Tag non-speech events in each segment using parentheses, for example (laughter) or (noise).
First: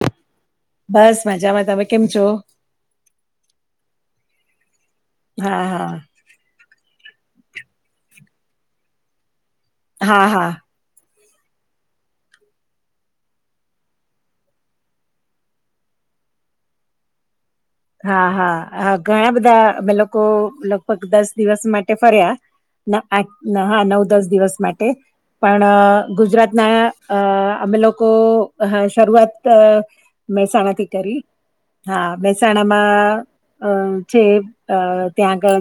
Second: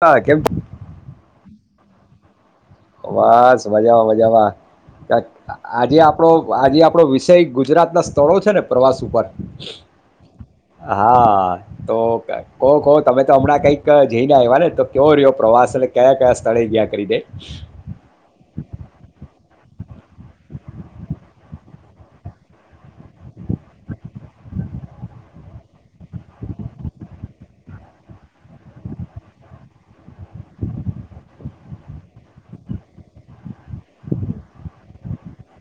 હા કેમ બસ મજામાં તમે કેમ છો? બસ મજામાં મજામાં, હા આજે આપડો આજે આપડો વિષય ગુજરાત ના સ્થળો છે ને પ્રવાસ ઉપર? હા હા. હા તો કહો કહો તમે તો હમણાં કઈક જઈને આવ્યા ને તો કયો રહ્યો પ્રવાસ એ કયા કયા તળે ગયા કરી દે. હા હા ઘણા બધા અમે લોકો લગભગ દસ દિવસ માટે ફર્યા ના આઠ હા નવ દસ દિવસ માટે પણ ગુજરાત ના અ અમે લોકો શરૂઆત મહેસાણાથી કરી હા મહેસાણામાં અ છે અ ત્યાં આગળ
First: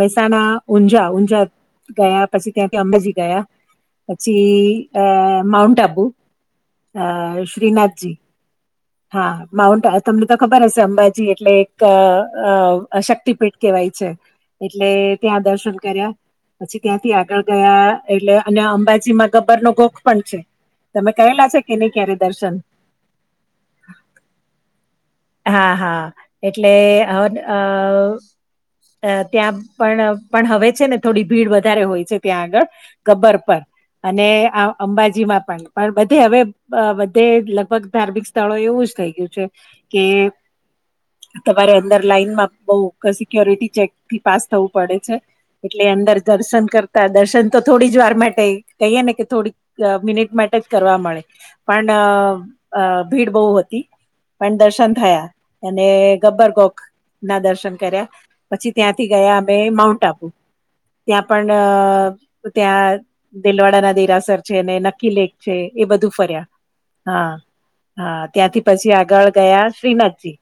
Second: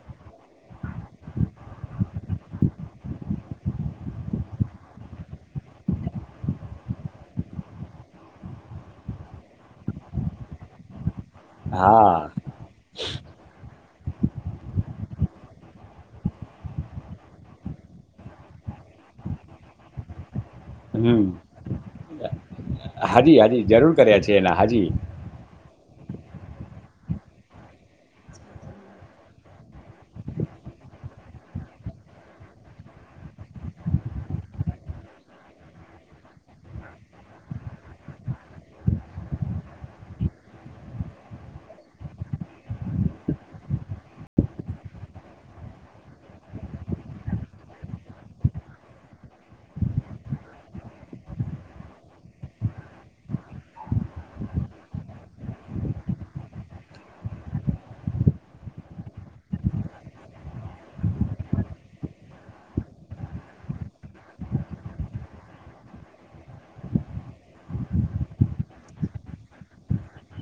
મહેસાણા ઊંઝા ઊંઝા ગયા, પછી ત્યાંથી અંબાજી ગયા, પછી અ માઉન્ટ આબુ અ શ્રીનાથજી હા માઉન્ટ તમને તો ખબર હશે અંબા જી એટલે એક અ હા અ શક્તિપીઠ કેહેવાય છે એટલે ત્યાં દર્શન કર્યા. પછી ત્યાંથી આગળ ગયા એટલે અને અંબાજી માં ગબ્બર નો ગોખ પણ છે. તમે હમ કહેલા છે કે નહી ક્યારે દર્શન? હાજી હાજી જરૂર કરયા છે એના હાજી. હા હા એટલે હન આ અ ત્યાં પણ પણ હવે છે ને થોડી ભીડ વધારે હોય છે ત્યાં આગળ ગબ્બર પર. અને આ અંબાજીમાં પણ પણ બધે હવે બધે લગભગ ધાર્મિક તળો એવું જ થઈ ગયું છે કે તમારે અંદર લાઇનમાં બવ સિક્યોરિટી ચેકથી પાસ થવું પડે છે. એટલે અંદર દર્શન કરતા દર્શન તો થોડી જ વાર માટે કહીએ ને કે થોડીક મિનિટ માટે ટે કરવા મળે પણ ભીડ બહુ હતી. પણ દર્શન થયા અને ગબ્બરકોક ના દર્શન કર્યા પછી ત્યાંથી ગયા અમે માઉન્ટ આબુ. ત્યાં પણ અ ત્યાં દિલવાડા ના દેરાસર છે અને નકીલેેક છે એ બધું ફર્યા. હા. હા ત્યાંથી પછી આગળ ગયા શ્રીનાથજી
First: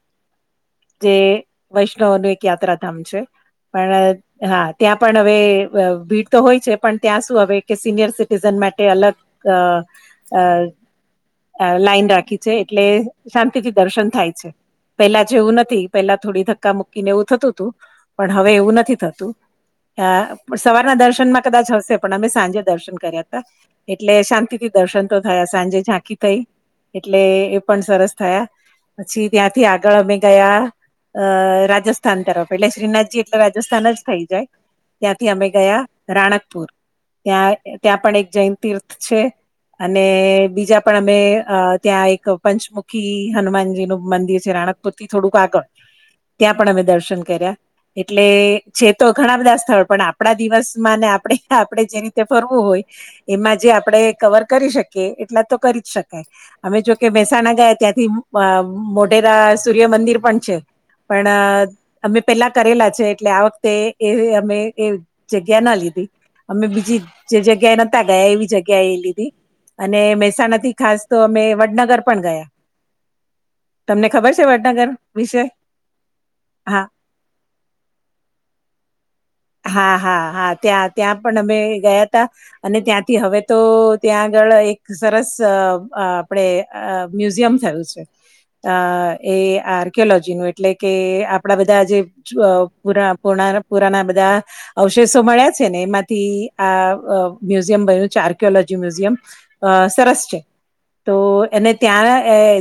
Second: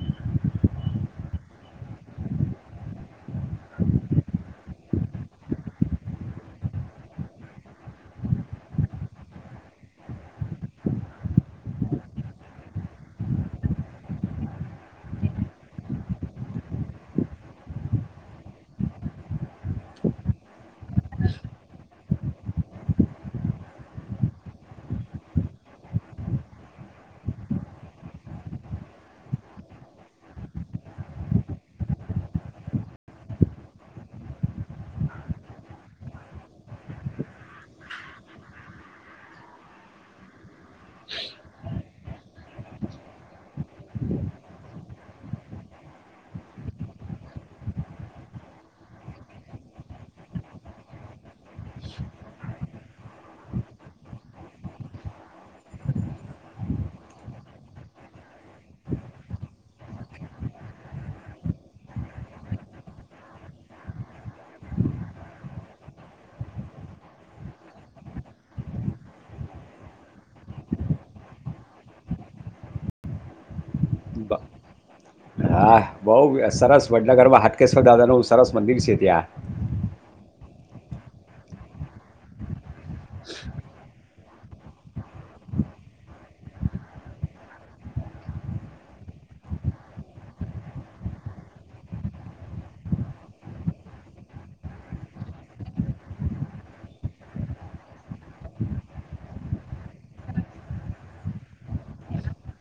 જે વૈષ્ણવનું એક યાત્રાધામ છે પણ હા ત્યાં પણ હવે ભીડ તો હોય છે પણ ત્યાં શું હવે કે સિનિયર સિટીન માટે અલગ લાઈન રાખી છે એટલે શાંતિથી દર્શન થાય છે પેલા જેવું નથી પેલા થોડી ધક્કા મુૂકીને એવું થતું હતું પણ હવે એવું નથી થતું અ સવારના દર્શન માં કદાચ હશે પણ અમે સાંજે દર્શન કર્યા હતા એટલે શાંતિથી દર્શન તો થયા સાંજે ઝાંકી થઈ એટલે એ પણ સરસ થયા પછી ત્યાંથી આગળ અમે ગયા અ રાજસ્થાન તરફ એટલે શ્રીનાથજી એટલે રાજસ્થાન જ થઈ જાય ત્યાંથી અમે ગયા રાણકપુર ત્યાં ત્યાં પણ એક જૈન તીર્થ છે અને બીજા પણ અમે ત્યાં એક પંચમુખી હનુમાનજી નું મંદિર છે રાણકપુર થી થોડુંક આગળ ત્યાં પણ અમે દર્શન કર્યા એટલે છે તો ઘણા બધા સ્થળ પણ આપણા દિવસમાં આપ આપણે જે રીતે ફરવું હોય એમાં જે આપણે કવર કરી શકીએ એટલા તો કરી જ શકીએ અમે જોકે મહેસાણા ગયા ત્યાંથી મોઢેરા સૂર્યમંદિર પણ છે પણ અમે પેલા કરેલા છે એટલે આ વખતે એ અમે એ જગ્યા ના લીધી અમે બીજી જે જગ્યાએ નહોતા ગયા એવી જગ્યાએ એ લીધી અને મહેસાણાથી ખાસ તો અમે વડનગર પણ ગયા તમને ખબર છે બ- વડનગર વિશે હા બહુ હા સરસ વડનગર માં હાટકેશ્વર દાદાનું સરસ મંદિર છે ત્યાં હા હા હા ત્યાં ત્યાં પણ અમે ગયા ત અને ત્યાંથી હવે તો ત્યાં ળ એક સરસ આપડે મ્યુઝિયમ થયું છે અ એ આર્કિયોલોજી નું એટલે કે આપણા બધા જે પૂ પુરાના બધા અવશેષો મળ્યા છે ને એમાંથી આ મ્યુઝિયમ બન્યું છે આર્કલોજી મ્યુઝિયમ અ સરસ છે તો એને ત્યાં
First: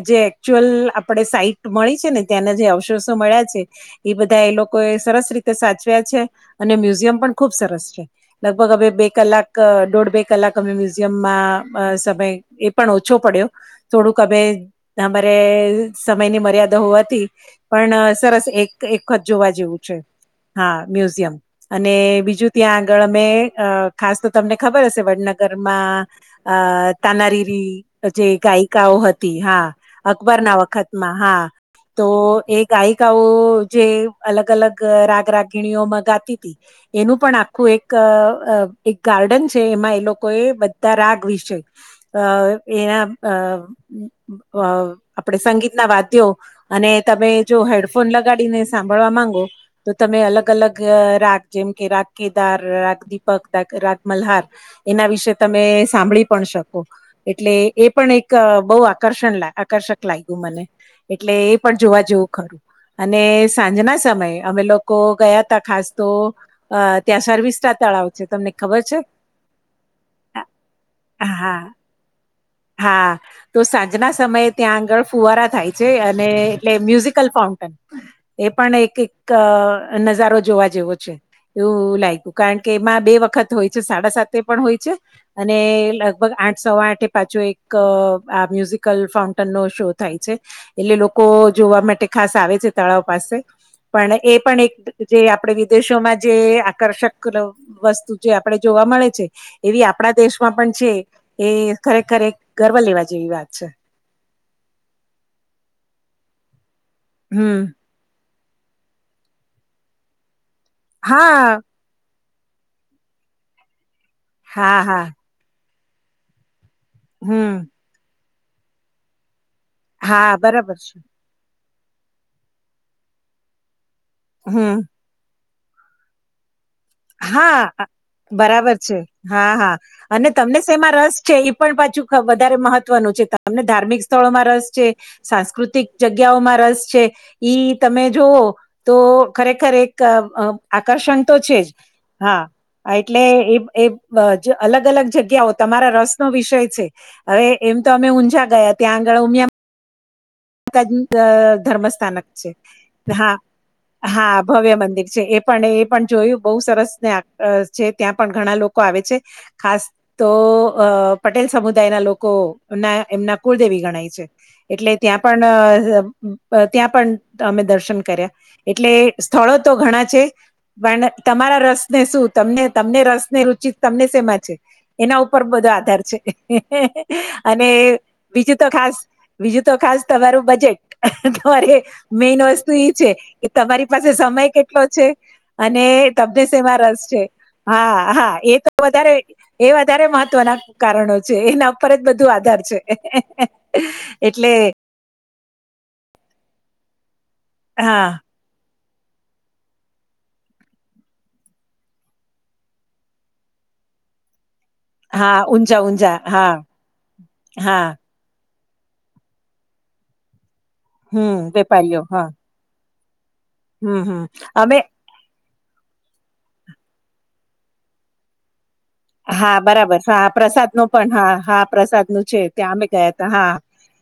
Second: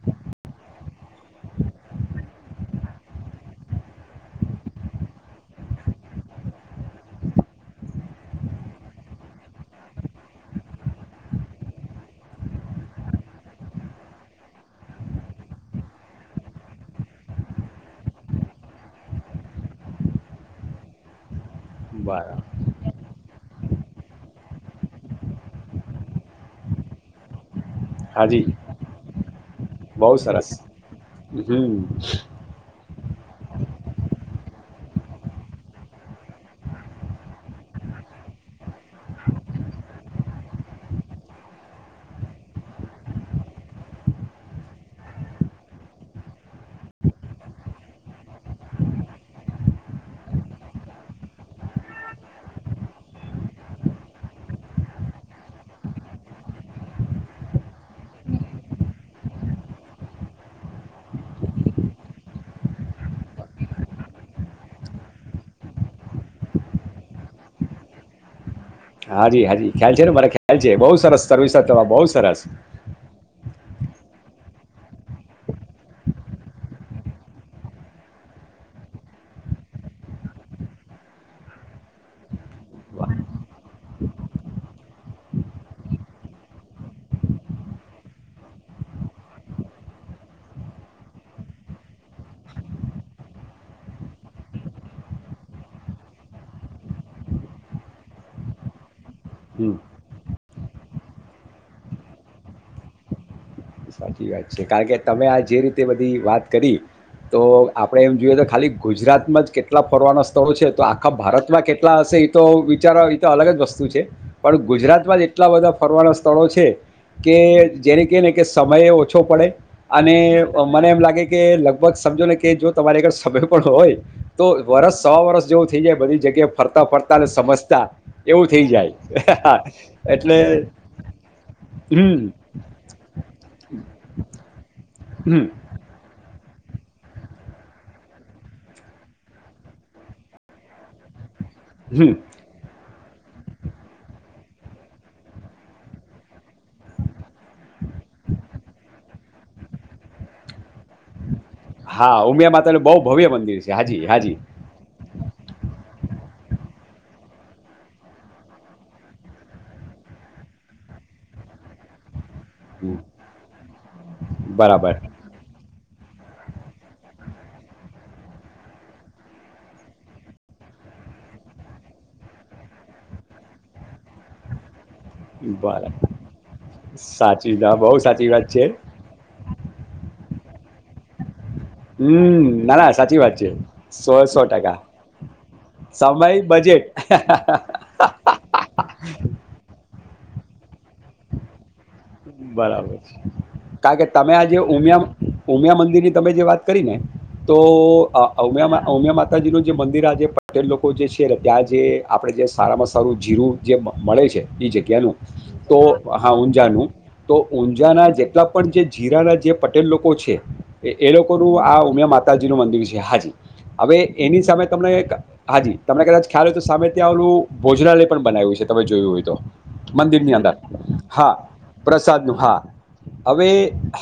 જે એકચુઅલ આપણે સાઈટ મળી છે ને ત્યાંના જે અવશેષો મળ્યા છે એ બધા એ લોકો એ સરસ રીતે સાચવ્યા છે અને મ્યુઝિયમ પણ ખુબ સરસ છે લગભગ અમે બે કલાક દોઢ બે કલાક અમે મ્યુઝિયમમાં સમય એ પણ ઓછો પડ્યો થોડુંક અમે અરે સમય ની મર્યાદા હોવાથી પણ સરસ એકત જોવા જેવું છે હા મ્યુઝિયમ અને બરાબર બીજું ત્યાં આગળ અમે ખાસ તો તમને ખબર હશે વડનગરમાં અ તાનારીરી જે હાજી ગાયિકાઓ હતી હા. બહુ અકબર સરસ ના વખતમાં હા હમ તો એાય જે અલગ અલગ રાગરાગ ઘણીઓમાં ગાતી હતી એનું પણ આખું એક ગાર્ડન છે એમાં એ લોકો એ બા રાગ વિશે એના આપણે સંગીતના વા્યો અને તમે જો હેડફોન લગાડીને સાંભળવા માંગો તો તમે અલગ અલગ રાગ જેમ કે રાગ કેદાર રાગ દીપક રાગ મલ્હાર એના વિશે તમે સાંભળી પણ શકો એટલે એ પણ એક બહ આકર્ષણ આકર્ષક લાગ્યું મને એટલે એ પણ જોવા જેવું ખરું અને સાંજના સમયે અમે લોકો ગયા ત ખાસ તો ત્યાં સર્વિસા તળાવ છે તમને ખબર છે હાજી હાજી ખ્યાલ છે ને મારે ખ્યાલ છે બહુ સરસ હા સર્વિસ બહુ સરસ હા તો સાંજના સમયે ત્યાં આગળ ફુવારા થાય છે અને એટલે મ્યુઝિકલ ફાઉ એ પણ એક એક નજારો જોવા જેવો છે એવું લાગ્યું કારણ કે એમાં બે વખત હોય છે સાડા સાતે પણ હોય છે અને લગભગ આઠ સવા આઠ પાછો એક આ મ્યુઝિકલ ફાઉન્ટન નો શો થાય છે એટલે લોકો જોવા માટે ખાસ આવે છે તળાવ પાસે પણ એ પણ એક જે આપણે વિદેશોમાં જે આકર્ષક વસ્તુ જે આપણે જો જોવા મળે છે. હમ. એવી આપણા દેશમાં પણ છે એ ખરેખરે એક ગર્વ લેવા જેવી વાત છે. વાત છે. કારણ કે તમે આ જે રીતે બધી વાત કરી તો હમ આપણેે એમ જોઈએ તો ખાલી ગુજરાતમાં જ કેટલા ફરવાનાં સ્થળો છે. તો આખા હા ભારતમાં કેટલા હશે એ તો વિચારો એ તો અલગ જ વસ્તુ છે. પણ હા હા ગુજરાતમાં જ એટલા બધા ફરવાના સ્થળો છે કે હમ જેને કે ને કે સમયેય ઓછો પડે, અને હા બરાબર મને છે એમ લાગે કે લગ ભગ સમજો ને કે, જો તમારી કણ સમય પણ હોય, તો હમ વરસ સો વર્ષ જેવું થઈ જાય બધી જગ્યા હા થઈ બરાબર છે. હા જાય હા અને એટલે તમને શમાં રસ છે. એ પણ હમ પાછું વધારે મહત્વનું છે. તમને ધાર્મિક સ્થળોમાં રસ છે. હમ સાંસ્કૃતિક જગ જગ્યાઓમાં રસ છે. ઈ તમે જોઓ તો ખરેખર એક અ આકર્ષણ તો છે. જ હમ હા એટલે એ એ અ અલગ અલગ જગ્યાઓ તમારા રસનો વિષય છે. એ એમ તમે ઊંઝા ગયા ત્યાં આગળ ઉમિયા (inaudible) અ ધર્મસ્થાનક હા છે. ઉમિયા માતાનું બહુ ભવ્ય હા મંદિર છે હાજી હાજી હા ભવ્ય મંદિર છે. એ પણ એ પણ જોયું બહુ સરસ ને અ છે. ત્યાં પણ ઘણા લોકો આવે છે. ખાસ તો અ પટેલ સમુદાયના લોકો હમ, ના એમના કુળદેવી ગણાય છે. એટલે બરાબર ત્યાં પણ અ ત્યાં પણ અમે દર્શન કર્યા એટલે સ્થળો તો ઘણા છે. પણ તમારા રસ ને શું તમને તમને રસ ને રુચિ તમને શેમાં છે? એના ઉપર બધો બરાબર આધાર છે. સાચી અને ના બહુ સાચી વાત બીજું તો છે ખાસ બીજું તો ખાસ તમારું બજેટ. અરે મેન હમ વસ્તુ ના એ ના છે, સાચી વાત કે તમારી પાસે સો સો સમય ટકા કેટલો છે. અને સમય તમને શેમાં બજેટ રસ છે છે. હા હા એ તો વધારે એ વા વધારે મહત્વના કારણો છે, એના પર જ બધું આધાર છે. કારણ કે તમે એટલે આજે ઉમિયા ઉમિયા મંદિરની તમે જે વાત કરી ને તો હા અ ઉમિયામાં ઉમિયા માતાજીનું જે મંદિર આ જે પટે્યન લોકો જે છે ત્યાં જે આપડે જે સારામાં સારું જીરું જે મળે છે એ જગ્યાનું. હા તો ઊંઝા ઊંઝા હા ઊંઝાનું. તો હા ઊંઝાના જેટલા પણ જે જીરાના જે પટેલ લોકો છે, એ હમ લોકોનું આ વેપારીઓ ઉમિયા હા માતાજીનું મંદિર છે. હાજી. હવે હમ હમ એની સામે અમે તમને એક હાજી, તમે કદાચ ખ્યાલ હોય તો સામે ત્યાં આવલું ભોજનાલય પણ બનાવ્યું છે. તમે જોયું હોય તો. હા બરાબર હા મંદિરની અંદર. પ્રસાદ નો પણ હા. પ્રસાદ નું પ્રસાદનું. છે હા. ત્યાં અમે ગયા તા હવે હા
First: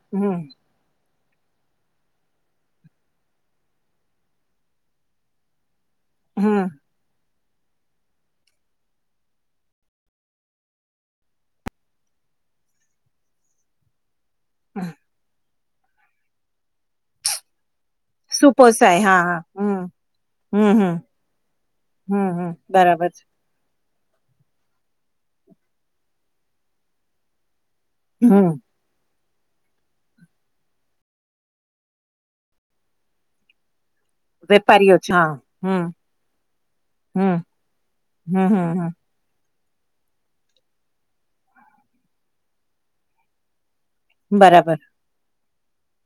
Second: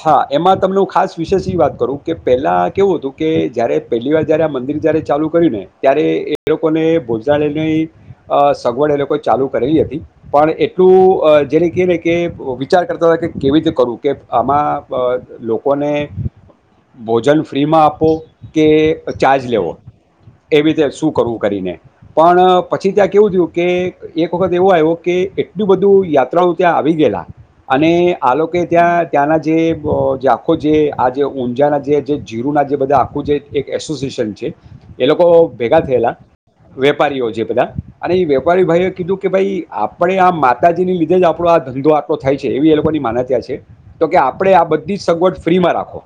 હા હમ એમાં તમનું ખાસ વિશેષ એ વાત કરું કે પહેલાં કેવું હતું, કે જ્યારે પહેલીવાર જ્યારે આ મંદિર જ્યારે ચાલુ કર્યું ને ત્યારે એ હમ લોકોને ભોજનાલયની અ સગવડ એ લોકો ચાલુ કરેલી હતી પણ એટલું અ જેને કેને કે વિચાર કરતા હોય કે, કેવી રીતે કરવું કે આમાં અ હમ. લો લોકોને ભોજન ફ્રીમાં આપો કે સુપોસાય હા હા ચાર્જ લેવો. હમ એવી હમ રીતે હમ શું કરવું કરીને હમ પણ હમ પછી બરાબર ત્યાં છે કેવું થયું કે, એક વખત એવો આવ્યો કે એટલું બધું યાત્રાળુ ત્યાં આવી ગયેલા, અને આ હમ લોકોએ ત્યાં ત્યાંના જે અ જે આખો જે આ જે ઊંઝાના જે જે જીરુના જે બધા આખું જે એક એસ (inaudible) છે વેપારીઓ એ છે લોકો હા ભેગા હમ થયેલા, વેપારીઓ છે હમ એ બધા. અને એ હમ વેપારી હમ ભાઈઓ કીધું કે ભાઈ આપણે આ માતાજીને લીધે જ આપણો આ ધંધો આટલો થાય છે. એવી એ લોકોની માન્યતા છે. તો કે હમ આપડે આ બરાબર બધી જ સગવડ ફ્રીમાં રાખો.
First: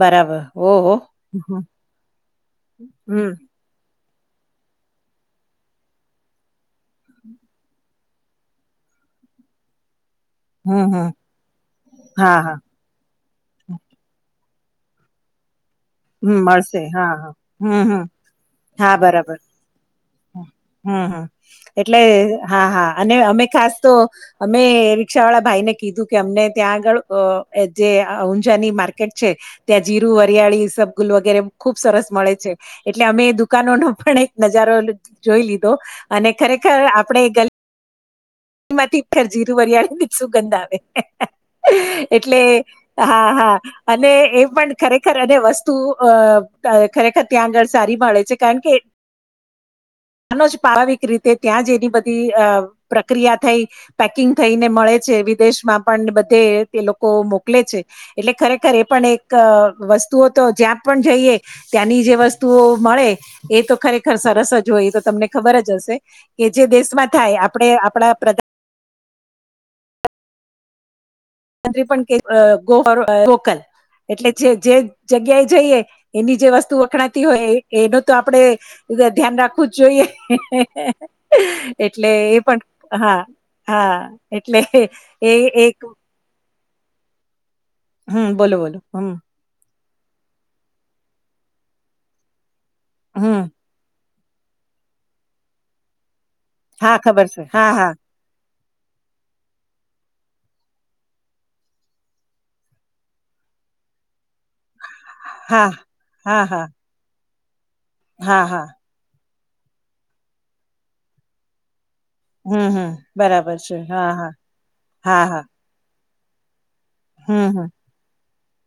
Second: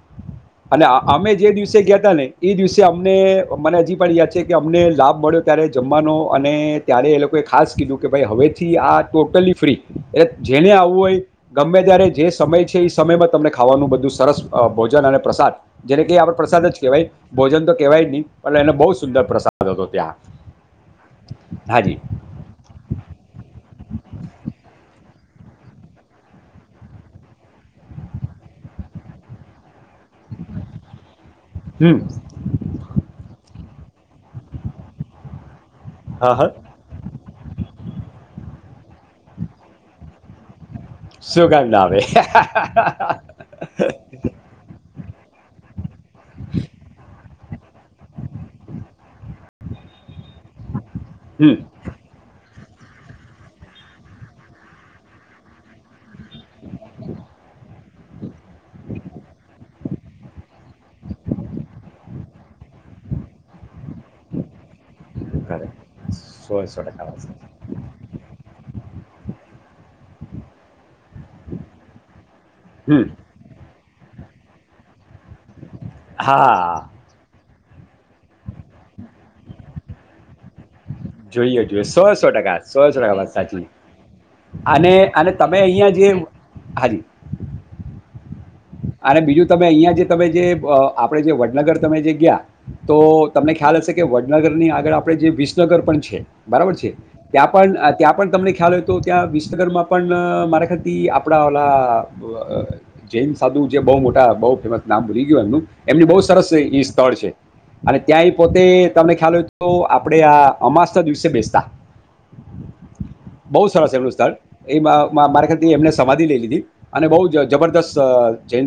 બરાબર અને ઓહો અ-અમે જે હમ દિવસે ગયાતા ને એ દિવસે અમને હમ મને હજી પણ યાદ છે કે, અમને લાભ મળ્યો ત્યારે જમવાનો અને ત્યારે એ લોકોએ ખાસ કીધું કે ભાઈ હવેથી આ ટોટલી ફ્રી. એ જેને હમ આવવું હમ હોય ગમે ત્યારે જે હા હા સમય છે. એ સમયમાં તમને ખાવાનું બધું સરસ અ ભોજન અને પ્રસાદ જેને કે આપડે હમ પ્રસાદ જ મળશે કેહેવાય હા હા ભોજન તો હમ હમ કેવાય જ નહી. પણ એને બહુ હા સુંદર બરાબર પ્રસાદ હતો ત્યાં. હમ હમ હાજી એટલે હા હા અને અમે ખાસ તો અમે રિક્ષા વાળા ભાઈ ને કીધું કે અમને ત્યાં આગળ જે ઊંઝાની માર્કેટ છે ત્યા જીરું હરિયાળી સબગુલ વગેરે ખુબ હમ સરસ મળે છે એટલે અમે દુકાનો નો પણ એક નજારો જોઈ લીધો અને હા હા ખરેખર આપણેે ગ એમાંથી ઘર જીરું વરિયાળ ને શું ગંધ શું કામ આવે ના આવે એટલે હા હા અને એ પણ ખરેખ ખર અને વસ્તુ અ ખરેખર ત્યાં આગળ સારી મળે છે કારણ કે આનોજ પારાવિક રીતે હમ ત્યાં જ એની બધી અ પ્રક્રિયા થઈ પેકિંગ થઈને મળે છે વિદેશમાં પણ તે તે લોકો મોકલે છે એટલે ખરેખર એ પણ એક વસ્તુઓ તો જ્યાં પણ જઈએ ત્યાંની જે વસ્તુઓ મળે એ તો ખરે સરસ જ હોય તો તમને ખબર ખરે જ હશે કે સો જે સો ટકા દેશમાં વાત થાય સાચી. આપણે આપણા પણ હમ કેકલ એટલે જે જે જગ્યા એ જઈએ એની જે વસ્તુ હા વખણાતી હોય એ એનું તો આપણેે ધ્યાન રાખવું જ જોઈએ જોઈએ જોઈએ એટલે સોળસો એ ટકા પણ સોળસો હા ટકા વાત સાચી હા એટલે અને અને એ તમે એક અહિયાં જે હાજી હમ બોલો બોલો હમ અને બીજું તમે અહિયાં જે તમે જે આપડે જે વડનગર તમે જે ગયા તો હમ તમને ખ્યાલ હશે કે વડનગરની આગળ આપણે જે વિસનગર પણ છે બરાબર છે હા ખબર છે ત્યાં હા હા પણ ત્યાં પણ તમને ખ્યાલ હોય તો ત્યાં વિસનગરમાં પણ મારા ખાતી આપણા ઓલા જેમસ સાધું જે બહુ મોટા બહુ ફેમસ નામ ભૂલી ગયું એમનું હા એમની બહુ હા સરસ હા એ સ્થળ છે અને ત્યાંય હા પોતે હા તમને ખ્યાલ હોય તો આપણેે આ અમાસ ના દિવસે બેસતા હમ હમ બરાબર બહ છે સરસ હા એમલું હા સ્થળ એ હા હા મારા ખ્યાલથી એમને સમાધિ લઈ લીધી અને બહુ જ હમ હમ જબરદસ્ત જૈન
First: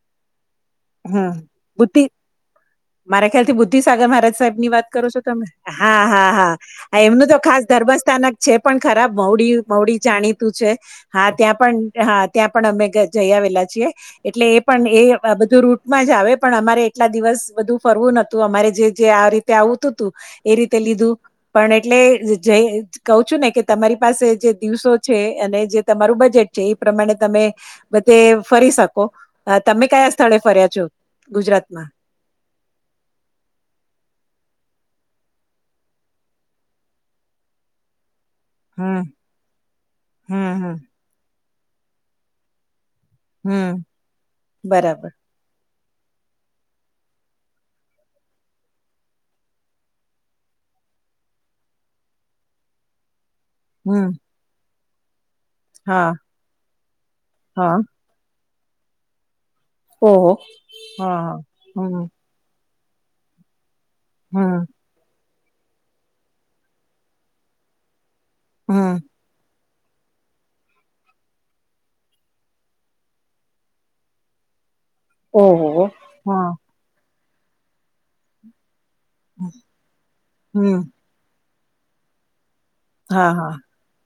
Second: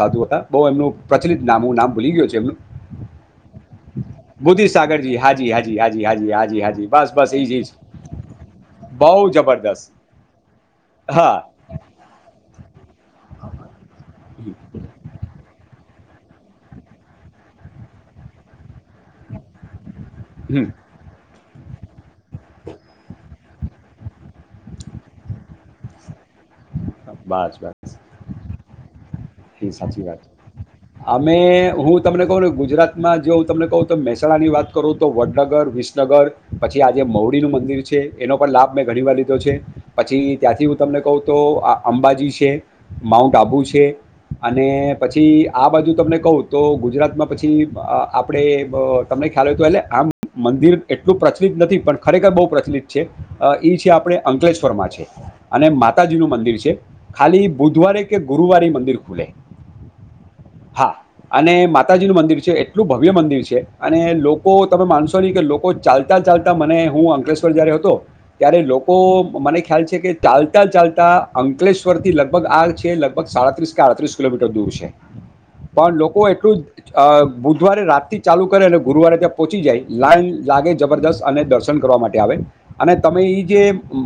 સાધુ હતા બહુ એમનું હમ પ્રચલિત નામું નામ બુદ્ધિ ભૂલી ગયું છે એમનું મારા ખ્યાલથી બુદ્ધિસાગર મહારાજ સાહેબ બુદ્ધિ ની વાત કરો સાગરજી છો તમે હાજી હાજી હાજી હા હા હાજી હાજી હાજી હા બસ એમનું બસ તો એ જ એ ખાસ જ ધર્મ સ્થાન છે પણ ખરાબ બહુ મોડી જબરદસ્ત મોડી જાણીતું છે હા ત્યાં પણ હા ત્યાં પણ અમે જઈ આવેલા છેએ એટલે એ પણ એ રૂટ માં જ આવે પણ અમારે એટલા દિવસ બધું ફરવું નહતું અમારે જે જે આ રીતે આવતું હતું એ હમ રીતે લીધું પણ એટલે કહ છું ને કે તમારી પાસે જે દિવસો છે અને જે તમારું બજેટ એ પ્રમાણે તમે બસ બસ બધે ફરી શકો એ તમે સાચી કયા વાત સ્થળે ફર્યા છો અમે ગુજરાતમાં હું તમને કહું ને ગુજરાતમાં જો તમને કહ તો મે મહેસાની વાત કરું તો વડનગર વિસનગર પછી આજે મૌડીનું મંદિર છે એનો પણ લાભ મેં હમ ઘણીવાર લીધો છે પછી હમ ત્યાંથી હું હમ તમને કહું તો આ અંબાજી છે માઉન્ટ આબુ હમ છે અને બરાબર પછી આ બાજુ તમને કહું તો ગુજરાતમાં પછી આપણે તમને ખ્યાલ હોય તો એટલે આમ મ દીર્ એટલું પ્રચલિત નથી પણ ખરેખર બહુ પ્રચલિત છે છે હમ આપણે અંકલેશ્વરમાં છે અને હા માતાજી નું મંદિર છે ખાલી હા બુધવારે કે ગુરુવારે મંદિર ખુલે ઓહો હા અને માતાજી નું મંદિર છે એ એટલું ભવ્ય મંદિર છે અને લોકો હમ તમે માનસો લોકો ચાલતા ચાલતા મને હું અંકલેશ્વર જયારે હતો ત્યારે હમ લોકો મને ખ્યાલ છે કે ચાલતા ચાલતા અંકલેશ્વર થી લગભગ આ છે લગભગ સાડત્રીસ ડત્રીસ કિલોમીટર દૂર છે ઓહો પણ લોકો હા એટલું બુધવારે રાત થી ચાલુ કરે અને ગુરુવારે ત્યાં પોહોંચી જાય લાઈન લાગે હમ જબરદસ્ત અને દર્શન કરવા માટે આવે અને તમે હા એ હા જે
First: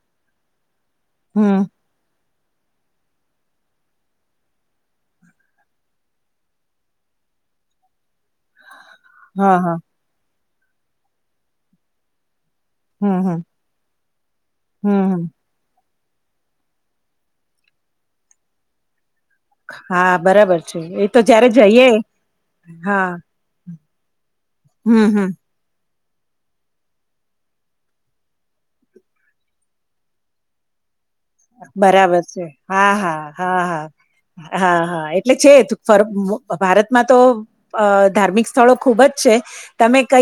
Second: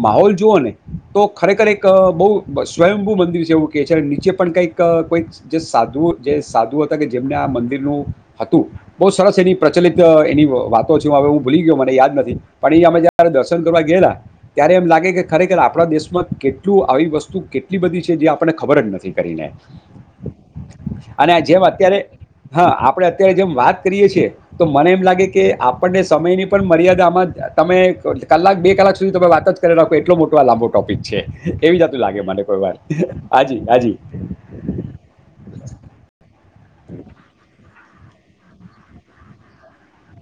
માહોલ જુઓ ને તો હમ ખરેખર એક બહ સ્વયંભૂ મંદિર છે એવું કેહે છે અને નીચે પણ કઈક કોઈક જે સાધુ જે સાધુ હતા કે જેમને આ મંદિરનુંું હતું બહ સરસ હા એની હા પ્રચલિત એની વાતો છે હ હું ભૂલી ગયો મને યાદ નથી પણ એ અમે હમ જયારે હમ દર્શન કરવા ગયેલા ત્યારે એમ લાગે હમ કે હમ ખરેખર આપણા દેશ માં કેટલું આવી વસ્તુ કેટલી બધી છે જે આપણને ખબર જ નથી હા બરાબર છે એ તો અને જયારે જેમ જઈએ અત્યારે હા આપણે અત્યારે જેમ વાત કરીએ છએ તો મને એમ હમ લાગે હમ કે આપ આપણને સમયની પણ મર્યાદા આમાં તમે કલાક બે કલાક સુધી તમે વાત જ કરી રાખો એટલો મોટો આ લાંબો ટોપિક છે એવી જાતું બરાબર લાગે છે મને કોઈ વાર હા હા હાજી હા હા હાજી હા હા એટલે છે ભારતમાં તો અ ધાર્મિક સ્થળો ખુબ જ છે તમે કઈ